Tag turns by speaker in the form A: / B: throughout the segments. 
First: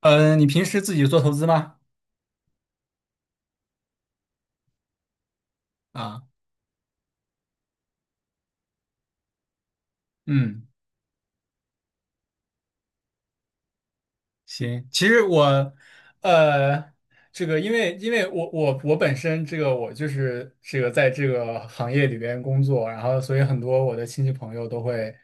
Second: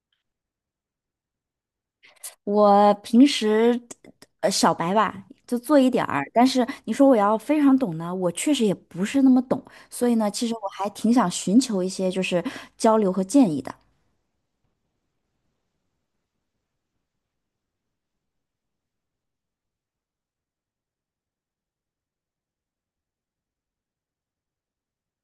A: 嗯，你平时自己做投资吗？
B: 我平时小白吧，就做一点
A: 啊，
B: 儿，但是你说我要非常懂呢，我确实也不是那么懂，所以呢，其实
A: 嗯，
B: 我还挺想寻求一些就是交流和建议的。
A: 行。其实我，呃，这个因为我本身这个我就是这个在这个行业里边工作，然后所以很多我的亲戚朋友都会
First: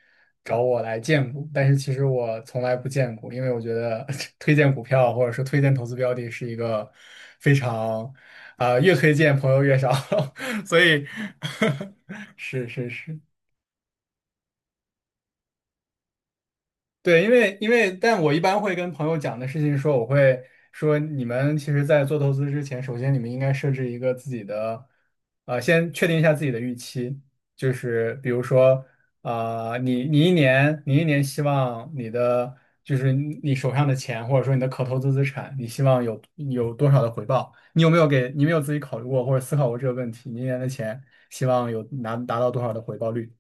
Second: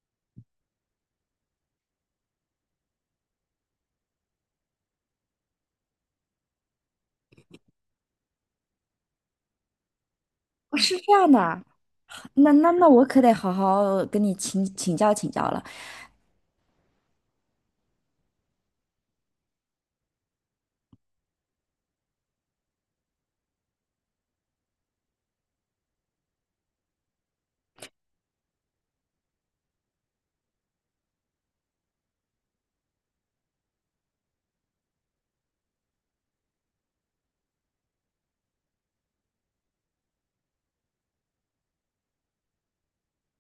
A: 找我来荐股，但是其实我从来不荐股，因为我觉得 推荐股票或者说推荐投资标的是一个非常，啊，越推荐朋友越少，
B: 哦
A: 所
B: 是
A: 以
B: 这样的啊， 那
A: 是
B: 那那
A: 是
B: 我
A: 是，
B: 可得好好跟你请教请教了。
A: 对，因为，但我一般会跟朋友讲的事情说，我会说你们其实，在做投资之前，首先你们应该设置一个自己的，先确定一下自己的预期，就是比如说，啊、你一年希望你的就是你手上的钱，或者说你的可投资资产，你希望有多少的回报？你有没有自己考虑过或者思考过这个问题？你一年的钱希望有拿达到多少的回报率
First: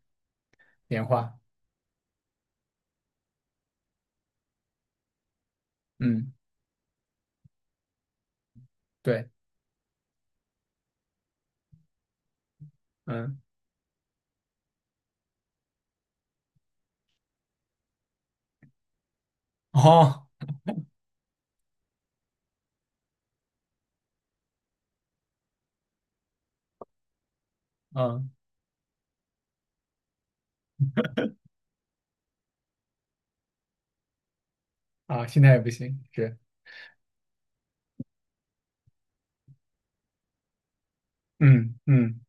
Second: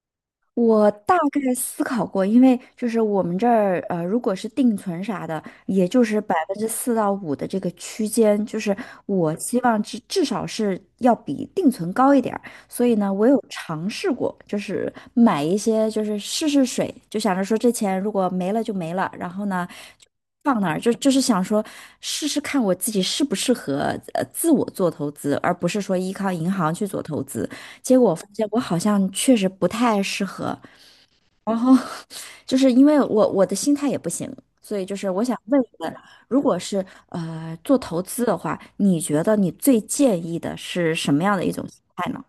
B: 我
A: 年
B: 大
A: 化？
B: 概思考过，因为就是我们这儿，如果是定存啥的，也就是
A: 嗯，
B: 百分之四到五的这个区间，就是
A: 对，
B: 我希望至少是要比定存高一点儿。所以呢，我
A: 嗯，
B: 有尝试过，就是买一些，就是试试水，就想着说这钱如果没了就没了，然后呢，就
A: 哦。
B: 放那儿，就是想说试试看我自己适不适合自我做投资，而不是说依靠银行去做投资。结果我发
A: 嗯
B: 现我好像确实不太适合，然后就是因为我的心态也不行，所以就是我
A: 啊，
B: 想
A: 心态也
B: 问一
A: 不
B: 问，
A: 行，是，
B: 如果是做投资的话，你觉得你最建议的是什么样的一种
A: 嗯
B: 心态
A: 嗯，
B: 呢？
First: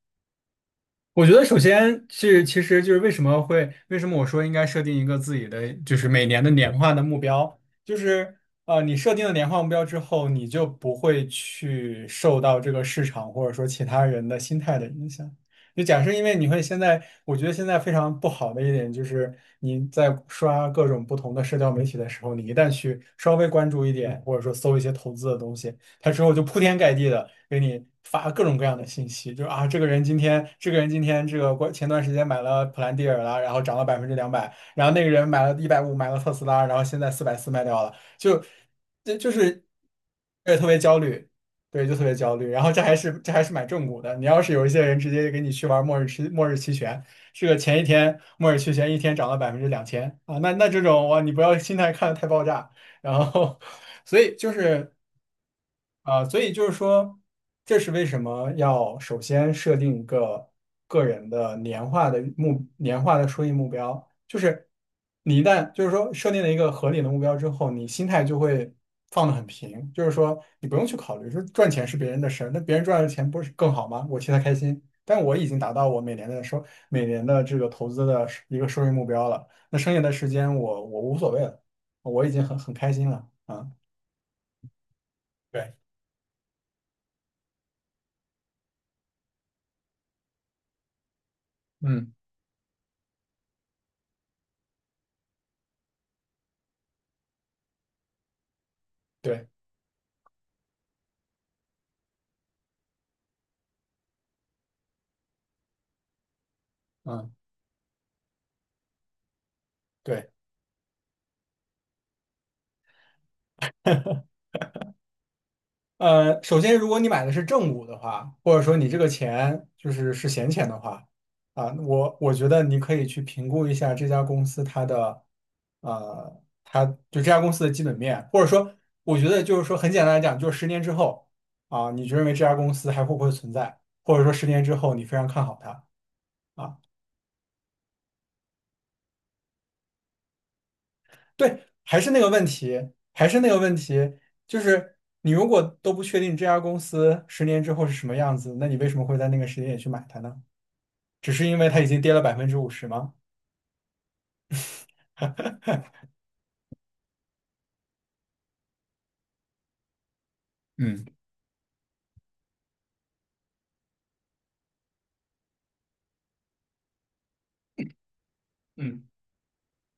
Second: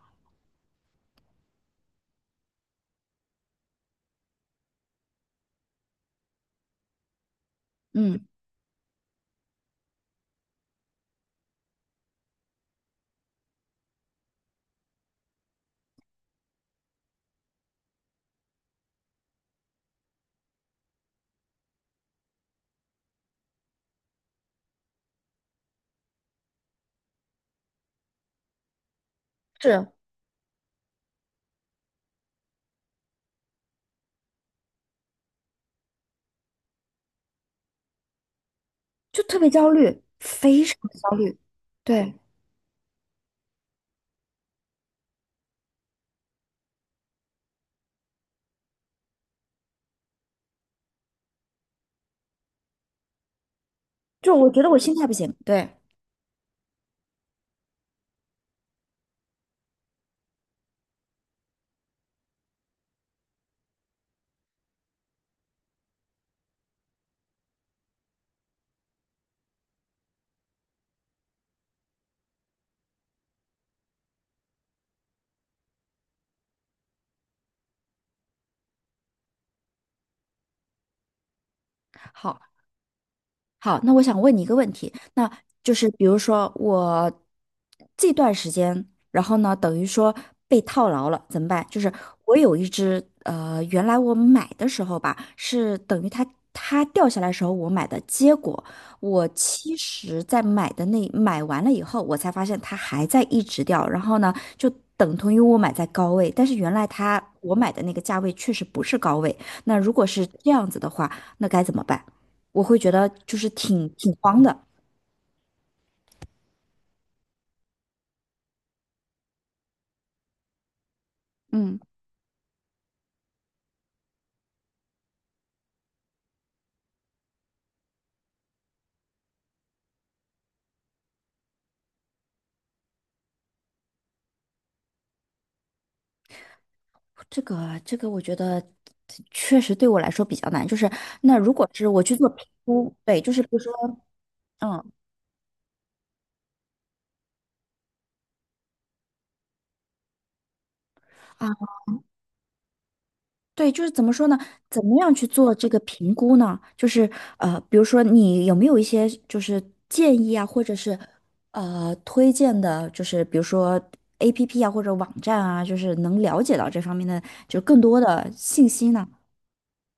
A: 我觉得首先是，其实就是为什么会，为什么我说应该设定一个自己的，就是每年的年化的目标，就
B: 嗯，
A: 是你设定了年化目标之后，你就不会去受到这个市场或者说其他人的心态的影响。就假设，因为你会现在，我觉得现在非常不好的一点就是你在刷各种不同的社交媒体的时候，你一旦去稍微关注一点，或者说搜一些投资的东西。他之后就铺天盖地的给你发各种各样的信息，就是啊，这个
B: 是，
A: 人今天，这个人今天这个过前段时间买了普兰蒂尔啦，然后涨了200%，然后那个人买了一百五买了特斯拉，然后现在440卖掉了，就这
B: 就
A: 就
B: 特别
A: 是
B: 焦虑，
A: 也
B: 非
A: 特
B: 常
A: 别焦
B: 焦
A: 虑。
B: 虑。
A: 对，就特别
B: 对，
A: 焦虑，然后这还是买正股的。你要是有一些人直接给你去玩末日期权，这个前一天末日期权一天涨了2000%啊，那那这种哇，你不要心态看的太爆炸，然后所以
B: 就我
A: 就
B: 觉得我
A: 是
B: 心态不行，对。
A: 啊，所以就是说，这是为什么要首先设定一个个人的年化的收益目标，就是你一旦就是说设定了一个合理的目标之后，你心态就会放得很平，就是说你不用去考虑说赚钱是别人的事儿，那别人赚的钱不是更好吗？我替他开心，但我已经达到我每年的这个投资的一个收益目标了，那剩下的时间我无所谓了，我已
B: 好，
A: 经很开心了啊。
B: 好，那我想问你一个问题，那
A: 对，
B: 就是比如说我这段时间，然后呢，等于说被套牢了，怎么办？就是
A: 嗯，
B: 我有一只，原来我买的时候吧，是等于它掉下来的时候我买的，结果我
A: 对，
B: 其实在买的买完了以后，我才发现它还在一直掉，然后呢，就等同于我买在高位，但是原来它
A: 嗯，
B: 我买的那个价位确实不是高位，那如果是
A: 对，
B: 这样子的话，那该怎么办？我会觉得就是挺慌的。
A: 呃，首先，如果你买的是正股的话，或者说你这个钱就是是闲钱的话，啊，
B: 嗯，
A: 我觉得你可以去评估一下这家公司它的，呃，这家公司的基本面，或者说，我觉得就是说很简单来讲，就是十年之后，啊，你就认为这家公司还会不会存在，或者说十年之后你非常看好它。啊。
B: 这个，我觉得确实对我来说比较难。就是那如
A: 对，
B: 果是
A: 还
B: 我
A: 是
B: 去
A: 那个
B: 做
A: 问
B: 评
A: 题，
B: 估，对，
A: 还
B: 就
A: 是
B: 是比
A: 那个
B: 如说，
A: 问题，就
B: 嗯。
A: 是你如果都不确定这家公司十年之后是什么样子，那你为什么会在那个时间点去买它呢？只是
B: 啊，
A: 因为它已经跌了百分之五十吗？
B: 对，就是怎么说呢？怎么样去做这个评估呢？就是比如说你有没有一些就是建议啊，或者是
A: 嗯
B: 推荐的，就是比如说 APP 啊或者网站啊，就是能了解到这方面的就更多的信息
A: 嗯，
B: 呢？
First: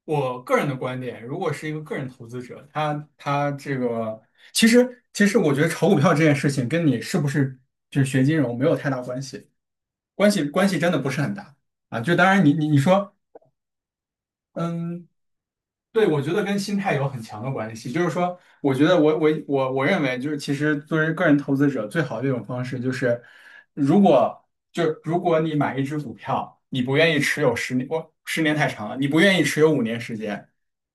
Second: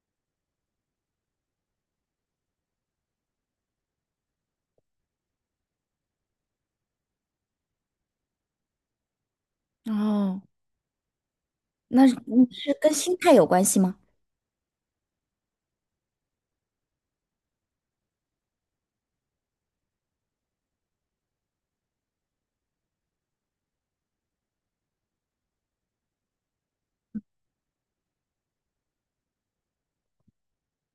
A: 我个人的观点，如果是一个个人投资者，他这个其实我觉得炒股票这件事情跟你是不是就是学金融没有太大关系，关
B: 哦，
A: 系关系真的不是很大啊。
B: 那
A: 就
B: 是
A: 当然
B: 嗯，
A: 你你
B: 是
A: 你
B: 跟
A: 说，
B: 心态有关系吗？
A: 嗯。对，我觉得跟心态有很强的关系。就是说，我觉得我认为，就是其实作为个人投资者，最好的一种方式就是，如果你买一只股票，你不愿意持有十年，我十年太长了，你不愿意持有5年时间，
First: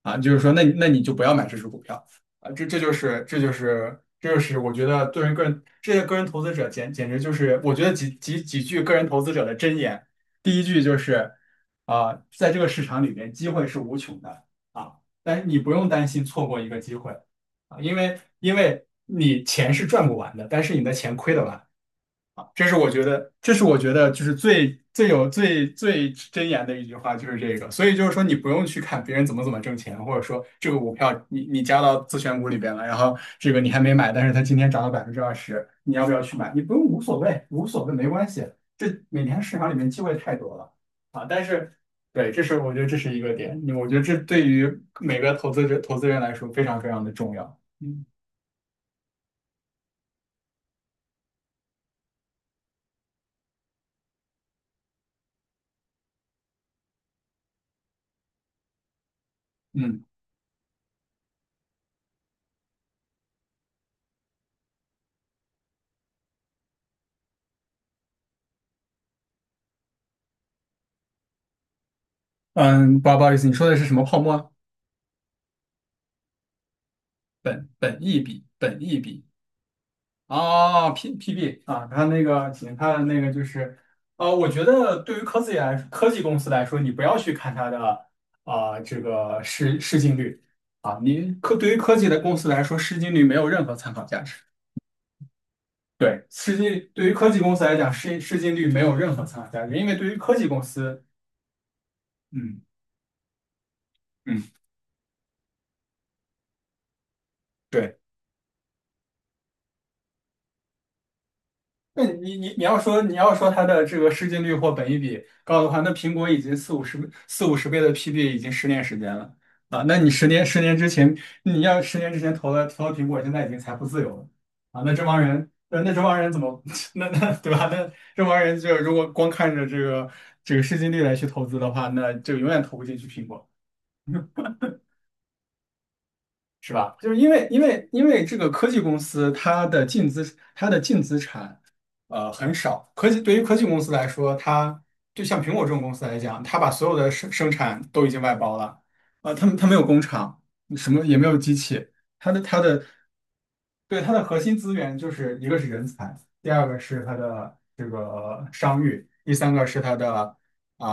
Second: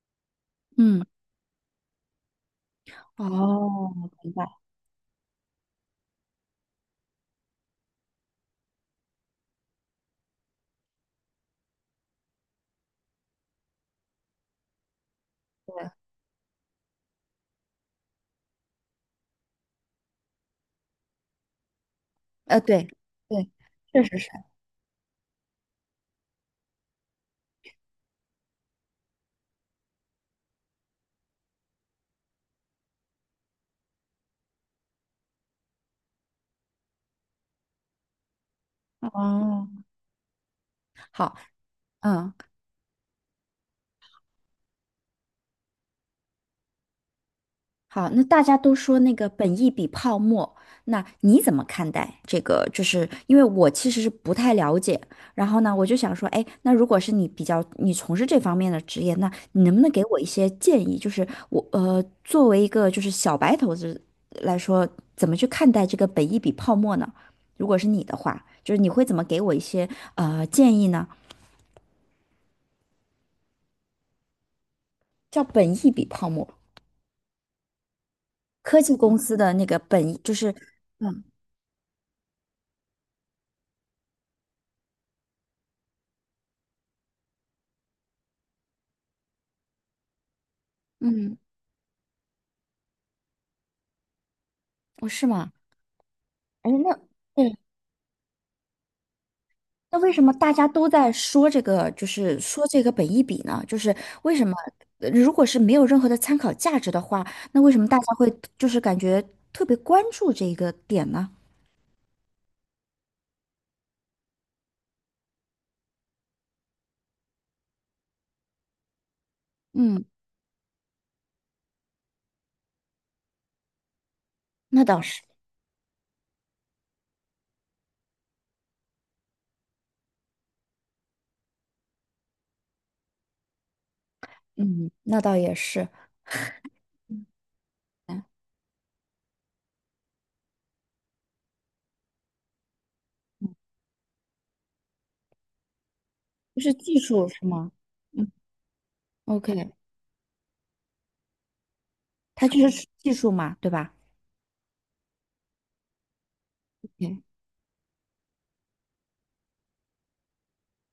A: 啊，就是说那，那你
B: 嗯，
A: 就不要买这只股票啊。
B: 哦，
A: 这
B: 明
A: 就
B: 白，
A: 是我觉得作为个人，这些个人投资者简直就是我觉得几句个人投资者的箴言，第一句就是啊，在这个市场里面，机会是无穷的。啊，但是你不用
B: 对，
A: 担心错过一个机会啊，因为你钱是赚不完的，但是你的钱亏得完。啊这是
B: 对，
A: 我觉得，
B: 对，
A: 这是我觉
B: 确
A: 得
B: 实
A: 就
B: 是，
A: 是最最真言的一句话，就是这个。所以就是说，你不用去看别人怎么怎么挣钱，或者说这个股票你加到自选股里边了，然后这个你还没买，但是它今天涨了20%，你要不要去买？你不用，无所谓，无所谓，没关系。这每天市场
B: 哦，
A: 里面机会太多了啊！
B: 好，
A: 但是，对，
B: 嗯。
A: 这是我觉得这是一个点，我觉得这对于每个投资者投资人来说非常非常的重要。嗯
B: 好，那大家都说那个本意比泡沫，那你怎么看待这个？就是因为我其实是不太了解，然后呢，我就想说，哎，那如果是你比较你从事这方面的职业，那你能不能
A: 嗯
B: 给我一些建议？就是我，作为一个就是小白投资来说，怎么去看待这个本意比泡沫呢？如果是你的话，就是你会怎么给我一些建议呢？
A: 嗯，不好意思，你说的是什么泡沫？
B: 叫本益比泡沫，
A: 本益比，本
B: 科技
A: 益
B: 公
A: 比
B: 司的那个本益就是，
A: 啊
B: 嗯
A: PB 啊，它那个行，看那个就是，呃，我觉得对于科技公司来说，你不要去看它的啊、这个市净率，
B: 嗯，
A: 对于科技的公司来说，市净率没有任何参考价值。
B: 哦是吗？
A: 对，
B: 哎，那
A: 对于科技公
B: 对，
A: 司来讲，市净率没有任何参考价值，因为
B: 那
A: 对
B: 为
A: 于
B: 什么
A: 科技
B: 大
A: 公
B: 家都
A: 司，
B: 在说这个，就是
A: 嗯
B: 说这个本益比呢？就是为
A: 嗯。
B: 什么，如果是没有任何的参考价值的话，那为什么大
A: 对。
B: 家会就是感觉特别关注这一个点呢？
A: 那你要说你要说它的这个市净率或本益比高的话，那苹果已经四五十倍的 PB 已经10年时间了啊。那
B: 嗯，
A: 你十年之前，你要十年之前投了苹果，现在已经财富自由了啊。
B: 那
A: 那
B: 倒
A: 这帮
B: 是，
A: 人，那这帮人怎么 对吧？那这帮人就如果光看着这个市净率来去投资的话，那就永远投不进去苹果。
B: 嗯，那倒也是，
A: 是吧？就是因为因为因
B: 嗯，
A: 为这个科技公司它的净资产呃很少，科技对于科技公司来说，它就像苹果这种公司来讲，它
B: 就
A: 把
B: 是
A: 所有
B: 技
A: 的
B: 术是
A: 生
B: 吗？
A: 产都已经
B: 嗯
A: 外包了，呃，他
B: ，OK，
A: 没有工厂，什么也没有机器，它的
B: 它
A: 它
B: 就
A: 的
B: 是技术嘛，对吧
A: 对它的核心资源就是一个是人才，第二个是
B: ？OK，
A: 它
B: 嗯。
A: 的这个商誉，第三个是它的啊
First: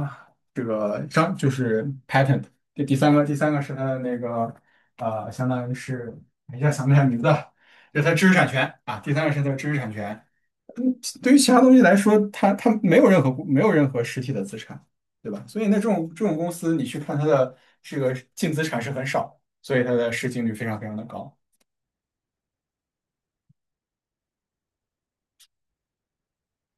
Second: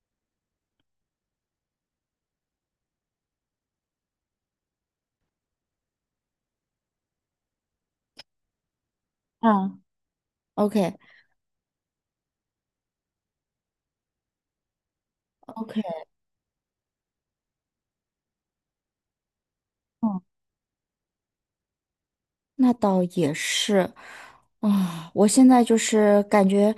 A: 啊、这个商就是 patent,第三个是它的那个。呃，相当于是，哎一下想不起来名字了，是它知识产权啊，第三个是它的知识
B: 啊
A: 产权。
B: ，OK，OK。
A: 对于其他东西来说，它它没有没有任何实体的资产，对吧？所以那这种公司，你去看它的这个净资产是很少，所以它的
B: 嗯。
A: 市净率非常非常的高。
B: 那倒也是，啊、我现在就是感觉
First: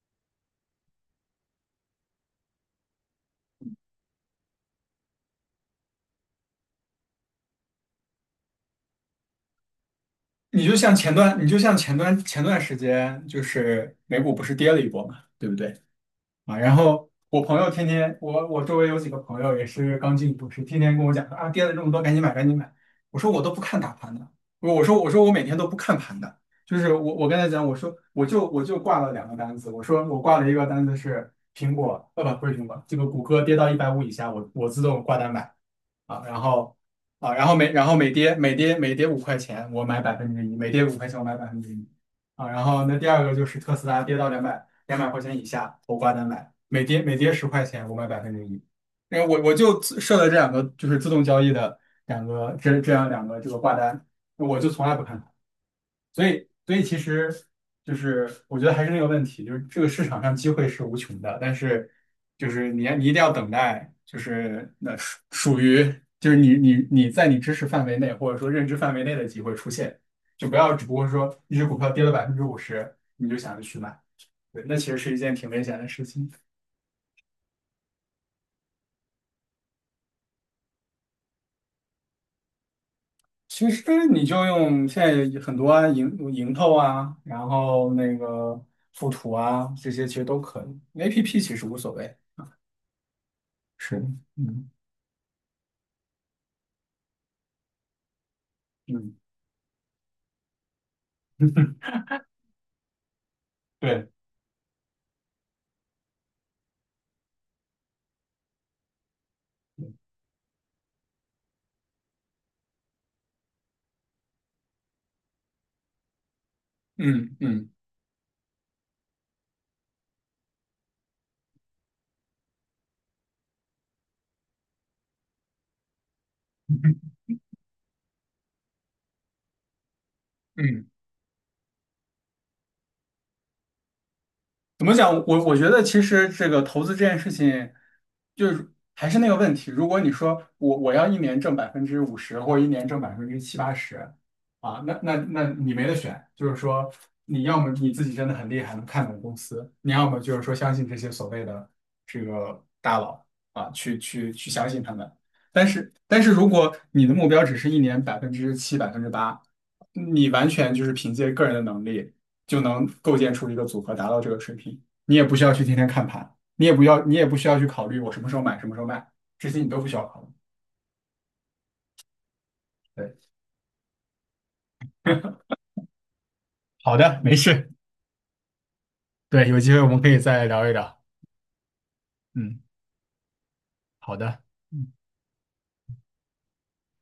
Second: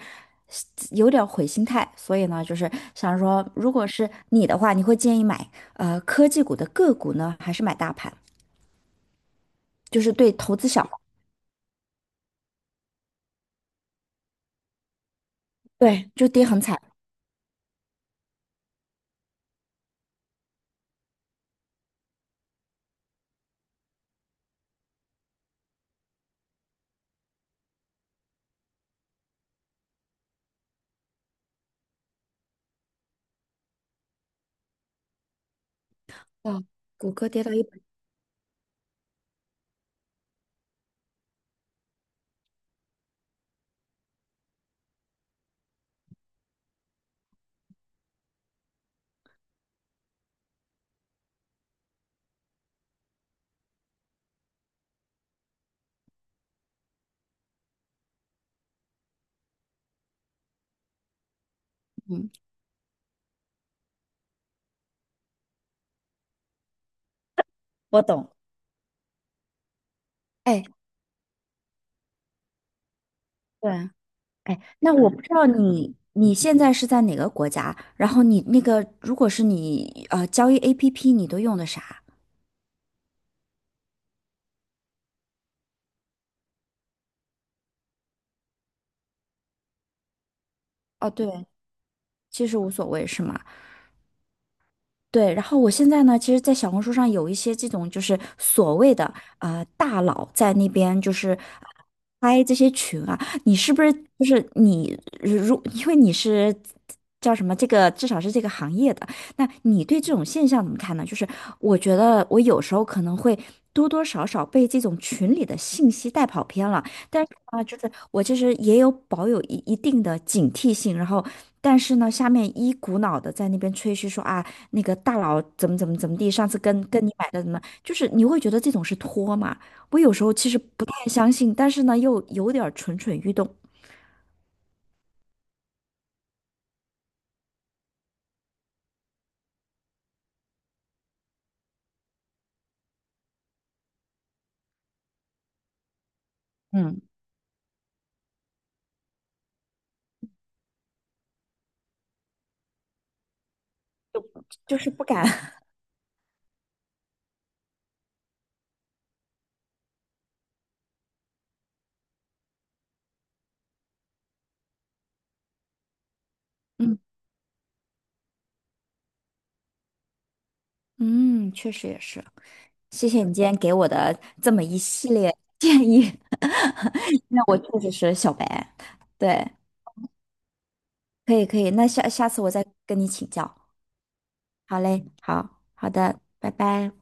B: 有点儿毁心态，所以呢，就是想说，如果是你的话，你会建议买科技股的个股呢，还是买大盘？就是对投资小，
A: 你就像前段时间，就是美股不是跌了一波嘛，对不对？
B: 对，就跌
A: 啊，
B: 很
A: 然
B: 惨，
A: 后我朋友天天，我周围有几个朋友也是刚进股市，天天跟我讲说啊，跌了这么多，赶紧买，赶紧买。我说我都不看大盘的，我说我每天都不看盘的，就是我跟他讲，我说我就挂了两个单子，我说我挂了一个单子是苹果，不是苹果，这个谷歌跌到一百五以下，我自动挂单买。啊，然
B: 啊，
A: 后
B: 谷歌
A: 啊，
B: 跌
A: 然
B: 到
A: 后
B: 一
A: 每
B: 百，
A: 然后每跌五块钱，我买百分之一，每跌五块钱我买百分之一啊。然后那第二个就是特斯拉跌到200块钱以下，我挂单买，每跌10块钱我买百分之一。因为我就自设了这两个就是自动交易的两个这这样两个这个挂单，我就从来不看。所以，所以其实就是我觉得还是那个问题，就是这个市场上机会是无穷的，但是
B: 嗯，
A: 就是你一定要等待，就是那属于就是你在你知识范围
B: 我
A: 内
B: 懂，
A: 或者说认知范围内的机会出现，就不
B: 哎，
A: 要只不过说一只股票跌了百分之五十，你就想着
B: 对。
A: 去买，
B: 哎，
A: 对，那其
B: 那
A: 实
B: 我
A: 是一
B: 不知
A: 件
B: 道
A: 挺危险的
B: 你
A: 事情。
B: 你现在是在哪个国家，然后你那个如果是你交易 APP，你都用的啥？
A: 其实你就用现在有很多啊，盈透啊，然后那个富途啊，这些其实都可以。
B: 哦，
A: APP
B: 对，
A: 其实无所谓，
B: 其实无所谓，是吗？
A: 是的，嗯
B: 对，然后我现在呢，其实，在小红书上有一些这种就是所谓的
A: 嗯，
B: 大佬在那边就是 拍这些群啊，你是不是
A: 对，
B: 就是你如因为你是叫什么这个至少是这个行业的，那你对这种现象怎么看呢？就是我觉得我有时候可能会多多少少被这种群里的信息带跑偏了，但是
A: 嗯
B: 啊，
A: 嗯
B: 就是我其实也有保有一定的警惕性，然后但是呢，下面一股脑的在那边吹嘘说啊，那个大佬怎么怎么怎么地，上次跟你买的怎么，就是你会觉得这种是托嘛？我有时候其实不
A: 嗯，
B: 太相信，但是呢，又有点儿蠢蠢欲动，
A: 怎么讲？我觉得其实这个投资这件事情，就是还是那个问题。如果你说我要一年挣百分之五十，或者一年挣百分之七八十，啊，那你没得选。就是说，
B: 嗯
A: 你要么你自己真的很厉害，能看懂公司；你要么就是说相信这些所谓的这个大佬啊，去相
B: 就
A: 信
B: 是
A: 他
B: 不
A: 们。
B: 敢。
A: 但是如果你的目标只是一年百分之七、8%。你完全就是凭借个人的能力就能构建出一个组合，达到这个水平。你也不需要去天天看盘，你也不
B: 嗯，
A: 要，你也不需要去考虑我什么时候买，什么时候卖，这些你都不需要考虑。
B: 嗯，确实也是。谢
A: 对，
B: 谢你今天给我的这么一系列建议，
A: 好的，没
B: 那我
A: 事。
B: 确实是小白。对，
A: 对，有机会我们可以再聊一聊。
B: 可以可以，那下次我
A: 嗯，
B: 再跟你请教。
A: 好的。
B: 好嘞，好好的，拜拜。